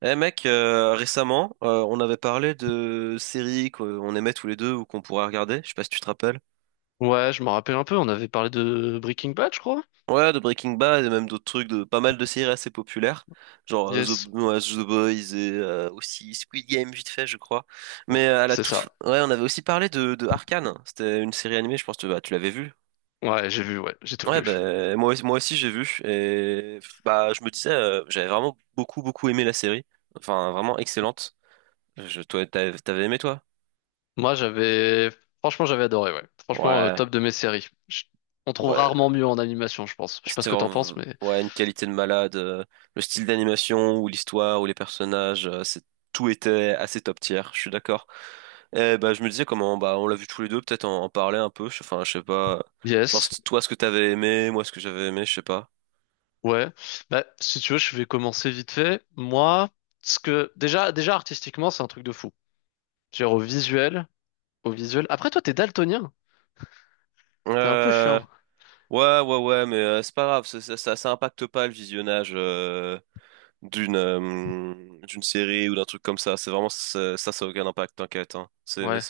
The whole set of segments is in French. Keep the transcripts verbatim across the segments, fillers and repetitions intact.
Eh mec, euh, récemment, euh, on avait parlé de séries qu'on aimait tous les deux ou qu'on pourrait regarder, je sais pas si tu te rappelles. Ouais, je me rappelle un peu, on avait parlé de Breaking Bad, je crois. Ouais, de Breaking Bad et même d'autres trucs, de pas mal de séries assez populaires, genre euh, The, Yes. ouais, The Boys et euh, aussi Squid Game vite fait, je crois. Bon, Mais euh, à la c'est toute, fin- ça. ouais, on avait aussi parlé de, de Arcane. C'était une série animée, je pense que bah, tu l'avais vue. Ouais, j'ai vu, ouais, j'ai tout Ouais, vu. bah, moi, aussi- moi aussi j'ai vu et bah je me disais, euh, j'avais vraiment beaucoup beaucoup aimé la série, enfin vraiment excellente. Je, toi, t'avais t'avais aimé toi? Moi, j'avais... Franchement, j'avais adoré, ouais. Franchement, euh, Ouais. top de mes séries. Je- On trouve Ouais, rarement mieux en animation, je pense. Je sais pas ce c'était que t'en penses, vraiment, mais... ouais, une qualité de malade. euh, Le style d'animation ou l'histoire ou les personnages, euh, c'est, tout était assez top tier, je suis d'accord. Et bah, je me disais comment, bah, on l'a vu tous les deux, peut-être en, en parler un peu. je- Enfin, je sais pas. Genre, Yes. c'est toi, ce que t'avais aimé, moi, ce que j'avais aimé, je sais pas. Ouais. Bah, si tu veux, je vais commencer vite fait. Moi, ce que... Déjà, déjà artistiquement, c'est un truc de fou. Genre au visuel, au visuel... Après, toi, t'es daltonien. T'es un peu Euh, chiant. ouais, ouais, ouais, mais euh, c'est pas grave, ça, ça, ça, ça impacte pas le visionnage euh, d'une euh, d'une série ou d'un truc comme ça. C'est vraiment ça. Ça, ça a aucun impact, t'inquiète, hein. C'est, Ouais.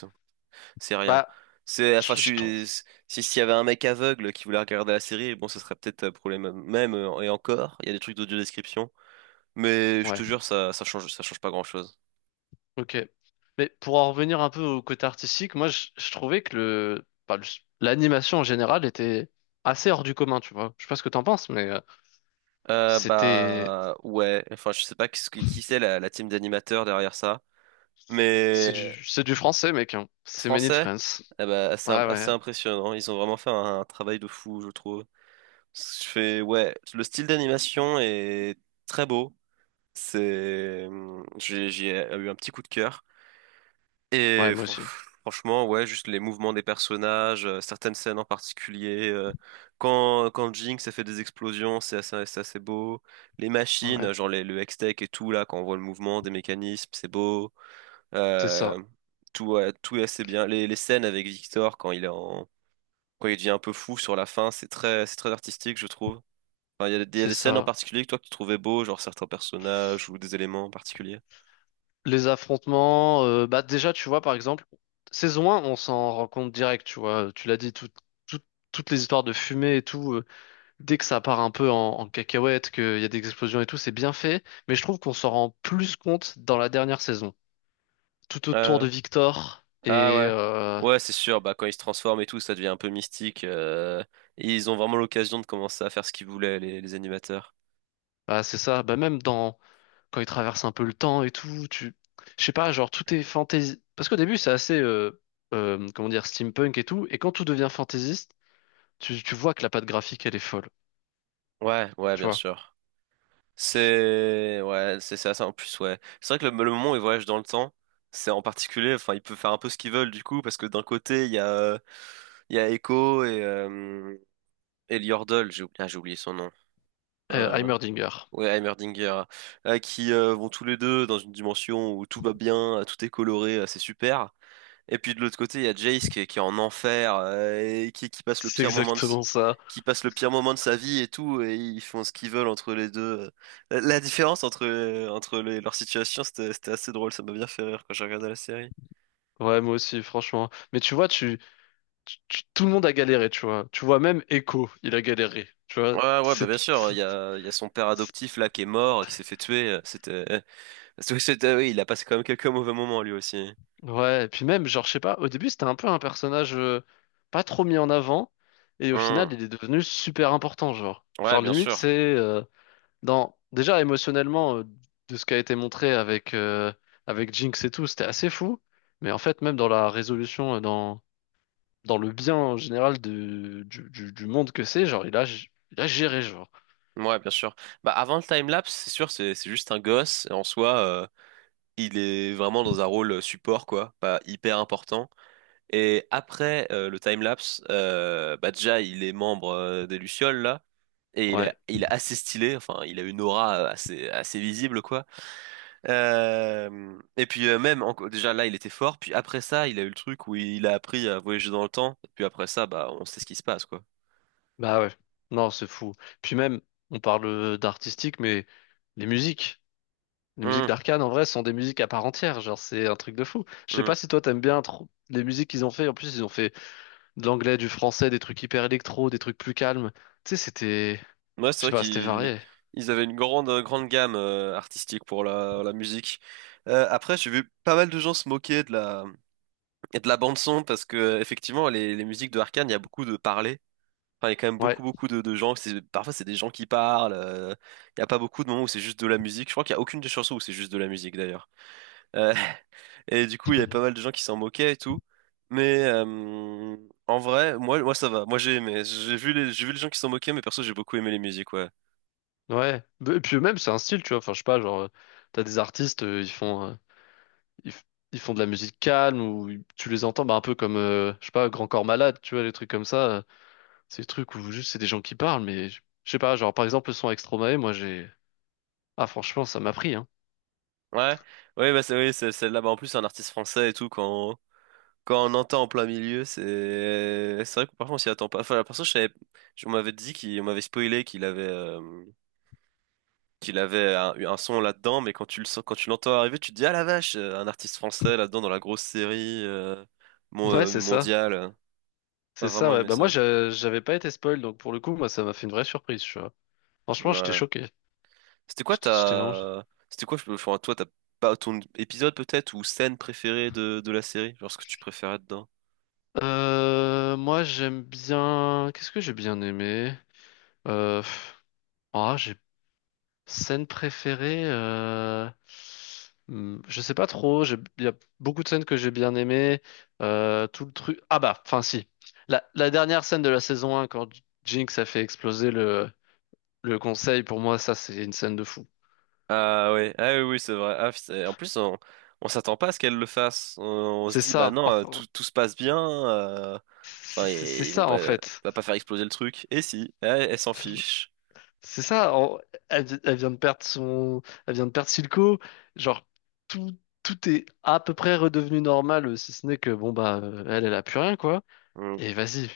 C'est rien. Bah, C'est, enfin, je je je trouve... suis, si, s'il y avait un mec aveugle qui voulait regarder la série, bon, ce serait peut-être un problème même, euh, et encore, il y a des trucs d'audio-description. Mais je te Ouais. jure, ça, ça change, ça change pas grand-chose. Ok. Mais pour en revenir un peu au côté artistique, moi je, je trouvais que le, bah, le- l'animation en général était assez hors du commun, tu vois. Je sais pas ce que t'en penses, mais euh, Euh, c'était bah, ouais, enfin, je sais pas qu'est-ce qui, qui c'est la, la team d'animateurs derrière ça. c'est Mais, du c'est du français, mec. Hein. C'est made in français, France. eh ben, assez, im- Ouais, assez ouais, impressionnant. Ils ont vraiment fait un, un travail de fou, je trouve. Je fais, ouais, le style d'animation est très beau. C'est, hum, j'ai j'ai euh, eu un petit coup de cœur. ouais, Et moi fran- aussi. franchement, ouais, juste les mouvements des personnages, euh, certaines scènes en particulier. euh, quand, quand Jinx, ça fait des explosions, c'est assez, c'est assez beau. Les machines, Ouais, euh, genre les- le Hextech et tout, là, quand on voit le mouvement des mécanismes, c'est beau. c'est ça, Euh, tout, ouais, tout est assez bien. Les, les scènes avec Victor, quand il est en, quand il devient un peu fou sur la fin, c'est très, c'est très artistique, je trouve. Enfin, il y a, des il y a c'est des scènes en ça. particulier que toi, que tu trouvais beau, genre certains personnages ou des éléments particuliers. Les affrontements, euh, bah déjà tu vois par exemple saison un, on s'en rend compte direct, tu vois. Tu l'as dit, tout- tout- toutes les histoires de fumée et tout. Dès que ça part un peu en, en cacahuète, qu'il y a des explosions et tout, c'est bien fait, mais je trouve qu'on s'en rend plus compte dans la dernière saison. Tout autour de euh, Victor, ah et ouais. euh, Ouais, c'est sûr, bah quand ils se transforment et tout, ça devient un peu mystique. Euh, et ils ont vraiment l'occasion de commencer à faire ce qu'ils voulaient, les, les animateurs. bah, c'est ça, bah, même dans quand il traverse un peu le temps et tout, tu... Je sais pas, genre tout est fantasy. Parce qu'au début, c'est assez, euh, euh, comment dire, steampunk et tout, et quand tout devient fantaisiste, tu, tu vois que la patte graphique, elle est folle, Ouais, ouais, tu bien vois. sûr. C'est ouais, c'est ça, ça en plus, ouais. C'est vrai que le, le moment où ils voyagent dans le temps, c'est en particulier, enfin, ils peuvent faire un peu ce qu'ils veulent du coup, parce que d'un côté, il y a euh, il y a Echo et euh, et Yordle, j'ai oublié, ah, j'ai oublié son nom. Euh, Euh, Heimerdinger. Ouais, Heimerdinger, euh, qui euh, vont tous les deux dans une dimension où tout va bien, euh, tout est coloré, euh, c'est super. Et puis de l'autre côté, il y a Jace qui est, qui est en enfer, euh, et qui, qui passe le C'est pire moment de, s- exactement ça. qui passe le pire moment de sa vie et tout, et ils font ce qu'ils veulent entre les deux. La, la différence entre, euh, entre les- leurs situations, c'était, c'était assez drôle, ça m'a bien fait rire quand j'ai regardé la série. Ouais, moi aussi, franchement. Mais tu vois, tu, tu- tu- tout le monde a galéré, tu vois. Tu vois, même Echo, il a galéré, tu vois. Ouais, ouais, bah C'est, bien sûr, c'est- il y a, il y a son père c'est- adoptif là qui est mort, qui s'est fait tuer. C'était, c'était, oui, il a passé quand même quelques mauvais moments lui aussi. ouais, et puis même, genre, je sais pas, au début, c'était un peu un personnage euh, pas trop mis en avant, et au Hmm. final, il est devenu super important, genre. Ouais, Genre, bien limite, c'est sûr. euh, dans, déjà émotionnellement, euh, de ce qui a été montré avec, euh, avec Jinx et tout, c'était assez fou, mais en fait, même dans la résolution, euh, dans, dans le bien en général de, du, du, du monde que c'est, genre, il a, il a géré, genre. Ouais, bien sûr. Bah, avant le timelapse, c'est sûr, c'est c'est juste un gosse. Et en soi, euh, il est vraiment dans un rôle euh, support, quoi, pas hyper important. Et après euh, le timelapse, euh, bah, déjà, il est membre euh, des Lucioles, là. Et il est, Ouais. il est assez stylé, enfin, il a une aura euh, assez, assez visible, quoi. Euh, et puis, euh, même, enco- déjà là, il était fort. Puis après ça, il a eu le truc où il a appris à voyager dans le temps. Et puis après ça, bah, on sait ce qui se passe, quoi. Bah ouais, non, c'est fou. Puis même, on parle euh, d'artistique, mais les musiques, les musiques Hum, d'Arcane en vrai sont des musiques à part entière, genre c'est un truc de fou. Je sais pas hum. si toi t'aimes bien trop les musiques qu'ils ont fait, en plus ils ont fait de l'anglais, du français, des trucs hyper électro, des trucs plus calmes. Tu sais, c'était, Ouais, je c'est sais vrai pas, c'était qu'ils varié. ils avaient une grande, euh, grande gamme euh, artistique pour la, la musique. Euh, après, j'ai vu pas mal de gens se moquer de la, de la bande son parce que euh, effectivement, les, les musiques de Arcane, il y a beaucoup de parler. Enfin, il y a quand même Ouais. beaucoup, beaucoup de, de gens. c'est- Parfois, c'est des gens qui parlent. Euh, il n'y a pas beaucoup de moments où c'est juste de la musique. Je crois qu'il n'y a aucune des chansons où c'est juste de la musique d'ailleurs. Euh, et du coup, il y avait pas mal de gens qui s'en moquaient et tout. Mais euh, en vrai, moi, moi ça va. Moi j'ai aimé. J'ai vu les, j'ai vu les gens qui s'en moquaient, mais perso j'ai beaucoup aimé les musiques, ouais. Ouais. Et puis même c'est un style, tu vois, enfin je sais pas, genre euh, t'as des artistes, euh, ils font euh, ils, f- ils font de la musique calme ou ils- tu les entends bah, un peu comme euh, je sais pas, Grand Corps Malade, tu vois, des trucs comme ça. Ces trucs où juste c'est des gens qui parlent, mais je je sais pas, genre par exemple le son avec Stromae, moi j'ai... Ah franchement, ça m'a pris, hein. Ouais, ouais, bah c'est oui, c'est celle-là. Bah, en plus, c'est un artiste français et tout. Quand quand on entend en plein milieu, c'est c'est vrai que parfois on s'y attend pas. Enfin, la personne, je savais, je- on m'avait dit qu'il, on m'avait spoilé qu'il avait euh, qu'il avait un, un son là-dedans, mais quand tu le sens, quand tu l'entends arriver, tu te dis ah la vache, euh, un artiste français là-dedans dans la grosse série euh, mon- Ouais, euh, c'est ça. mondiale. Pas C'est ça, vraiment ouais. aimé Bah moi ça. je- j'avais pas été spoil, donc pour le coup, moi ça m'a fait une vraie surprise, tu vois. Franchement, j'étais Ouais. choqué. C'était quoi J'étais j'étais vraiment... ta, c'était quoi, je- enfin, toi, t'as pas ton épisode peut-être ou scène préférée de de la série, genre ce que tu préférais dedans? Euh, moi j'aime bien... Qu'est-ce que j'ai bien aimé? Euh... pff, Ah, j'ai Scène préférée, euh... hmm, je sais pas trop. j'ai- Il y a beaucoup de scènes que j'ai bien aimées. Euh, tout le truc. Ah bah, enfin si. La, la dernière scène de la saison un, quand J- Jinx a fait exploser le, le conseil, pour moi, ça, c'est une scène de fou. Ah oui, ah oui, oui, c'est vrai. Ah, c'est- en plus, on, on s'attend pas à ce qu'elle le fasse. On, on se C'est dit, bah ça, non, euh, enfin. tout, tout se passe bien. euh, C'est Enfin, ils c'est- c'est ils vont ça, en pas, fait. va pas faire exploser le truc. Et si, elle, elle s'en fiche. C'est ça. en- Elle, vi- elle vient de perdre son. Elle vient de perdre Silco. Genre, tout, tout est à peu près redevenu normal, si ce n'est que, bon, bah, elle, elle a plus rien, quoi. Hmm. Et vas-y.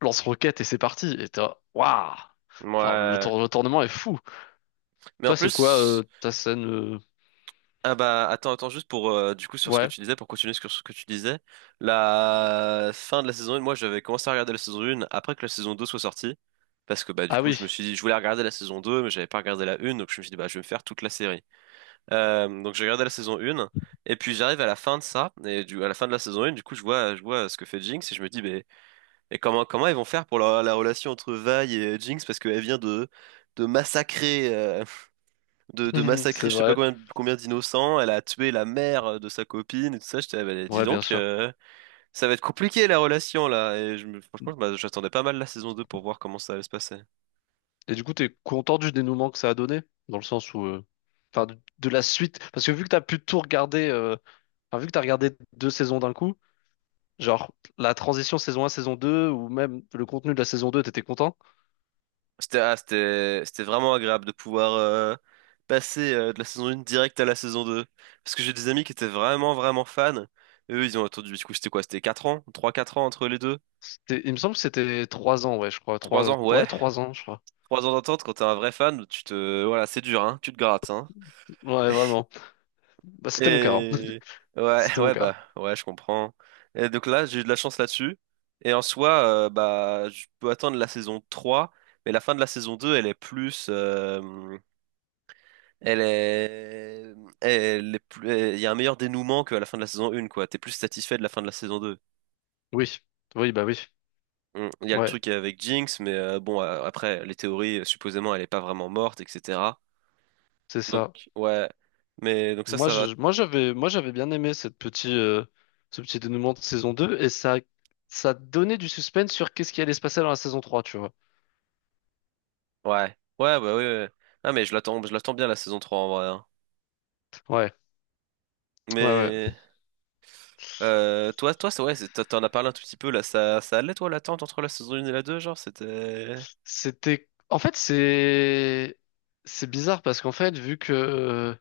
Lance-roquette et c'est parti. Et t'es, là, waouh! Genre, le, Ouais. tour- le tournement est fou. Mais en Toi, c'est quoi euh, plus, ta scène euh, ah bah attends, attends juste pour euh, du coup sur ce que Ouais. tu disais, pour continuer sur ce que tu disais, la fin de la saison un, moi j'avais commencé à regarder la saison un après que la saison deux soit sortie, parce que bah du Ah coup oui, je me suis dit, je voulais regarder la saison deux mais j'avais pas regardé la une, donc je me suis dit bah je vais me faire toute la série. Euh, donc j'ai regardé la saison un et puis j'arrive à la fin de ça et du, à la fin de la saison un du coup je vois je vois ce que fait Jinx et je me dis mais, mais comment comment ils vont faire pour la, la relation entre Vi et Jinx parce qu'elle vient de de massacrer euh, de, de c'est massacrer je sais pas vrai. combien combien d'innocents, elle a tué la mère de sa copine et tout ça, je dis Ouais, bien donc sûr. euh, ça va être compliqué la relation là. Et je, me- franchement, bah, j'attendais pas mal la saison deux pour voir comment ça allait se passer. Et du coup, t'es content du dénouement que ça a donné? Dans le sens où... euh, Enfin, de, de la suite. Parce que vu que t'as pu tout regarder... euh, Enfin, vu que t'as regardé deux saisons d'un coup, genre, la transition saison un saison deux ou même le contenu de la saison deux t'étais content? C'était ah, c'était c'était vraiment agréable de pouvoir euh, passer euh, de la saison un direct à la saison deux. Parce que j'ai des amis qui étaient vraiment vraiment fans. Et eux, ils ont attendu, du coup, c'était quoi? C'était quatre ans? Trois quatre ans entre les deux? C'était- Il me semble que c'était trois ans, ouais, je crois. trois Trois... ans? Ouais. Ouais, trois ans, je crois. Trois ans d'attente, quand t'es un vrai fan, tu te... Voilà, c'est dur, hein. Tu te grattes, hein. Ouais, vraiment. Bah, c'était mon cas. Hein. Et... ouais, C'était mon ouais, cas. bah, ouais, je comprends. Et donc là, j'ai eu de la chance là-dessus. Et en soi, euh, bah, je peux attendre la saison trois, mais la fin de la saison deux elle est plus... euh, elle est... Elle est plus... Il y a un meilleur dénouement qu'à la fin de la saison un, quoi. T'es plus satisfait de la fin de la saison deux. Oui, oui, bah oui, Mm. Il y a le ouais, truc avec Jinx, mais euh, bon, euh, après, les théories, euh, supposément, elle est pas vraiment morte, et cætera. c'est Donc, ça. ouais. Mais donc ça, Moi, ça va. je, moi, j'avais, moi, j'avais bien aimé cette petite, euh, ce petit dénouement de saison deux et ça, ça donnait du suspense sur qu'est-ce qui allait se passer dans la saison trois, tu vois. Ouais. Ouais, bah oui, ouais. Ah, mais je l'attends, je l'attends bien la saison trois en vrai, hein. Ouais, ouais, ouais. Mais euh, toi, toi, ça, ouais, c'est- t'en t'en as parlé un tout petit peu là. Ça, ça allait toi l'attente entre la saison un et la deux genre, c'était. C'était, en fait, c'est, c'est bizarre parce qu'en fait, vu que euh,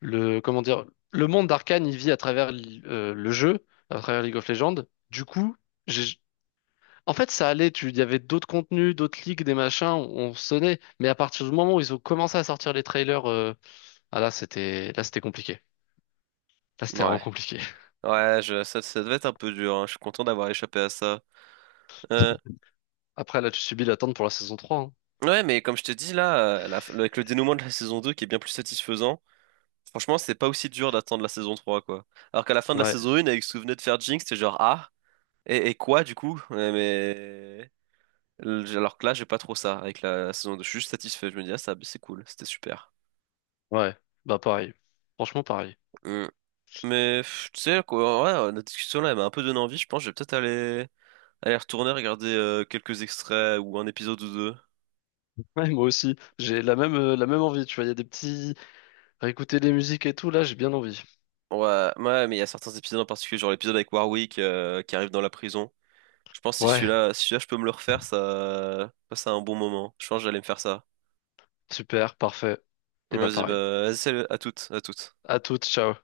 le, comment dire, le monde d'Arcane, il vit à travers l- euh, le jeu, à travers League of Legends, du coup, j'ai. En fait, ça allait, tu, il y avait d'autres contenus, d'autres leaks, des machins, on, on sonnait, mais à partir du moment où ils ont commencé à sortir les trailers, euh, ah là, c'était, là, c'était compliqué. Là, c'était vraiment Ouais. compliqué. Ouais, je, ça, ça devait être un peu dur, hein. Je suis content d'avoir échappé à ça. Euh, Après, là, tu subis l'attente pour la saison trois. Hein. ouais, mais comme je te dis là, euh, la- avec le dénouement de la saison deux qui est bien plus satisfaisant, franchement, c'est pas aussi dur d'attendre la saison trois quoi. Alors qu'à la fin de la Ouais, saison un, avec ce que vous venez de faire Jinx, c'était genre, ah, et, et quoi du coup? Ouais, mais. L- Alors que là, j'ai pas trop ça avec la, la saison deux. Je suis juste satisfait. Je me dis, ah, ça, c'est cool, c'était super. ouais, bah pareil. Franchement, pareil. Mm. Mais pff, tu sais, quoi, ouais, euh, notre discussion là, elle m'a un peu donné envie. Je pense que je vais peut-être aller, aller retourner regarder euh, quelques extraits ou un épisode ou deux. Ouais, moi aussi. J'ai la même, euh, la même envie, tu vois, il y a des petits, réécouter des musiques et tout, là, j'ai bien envie. Ouais, ouais, mais il y a certains épisodes en particulier, genre l'épisode avec Warwick euh, qui arrive dans la prison. Je pense que si Ouais, celui-là, si celui-là, je peux me le refaire, ça passe un bon moment. Je pense que j'allais me faire ça. super, parfait. Et bah Vas-y, pareil. bah, vas-y, salut, à toutes, à toutes. À toutes, ciao.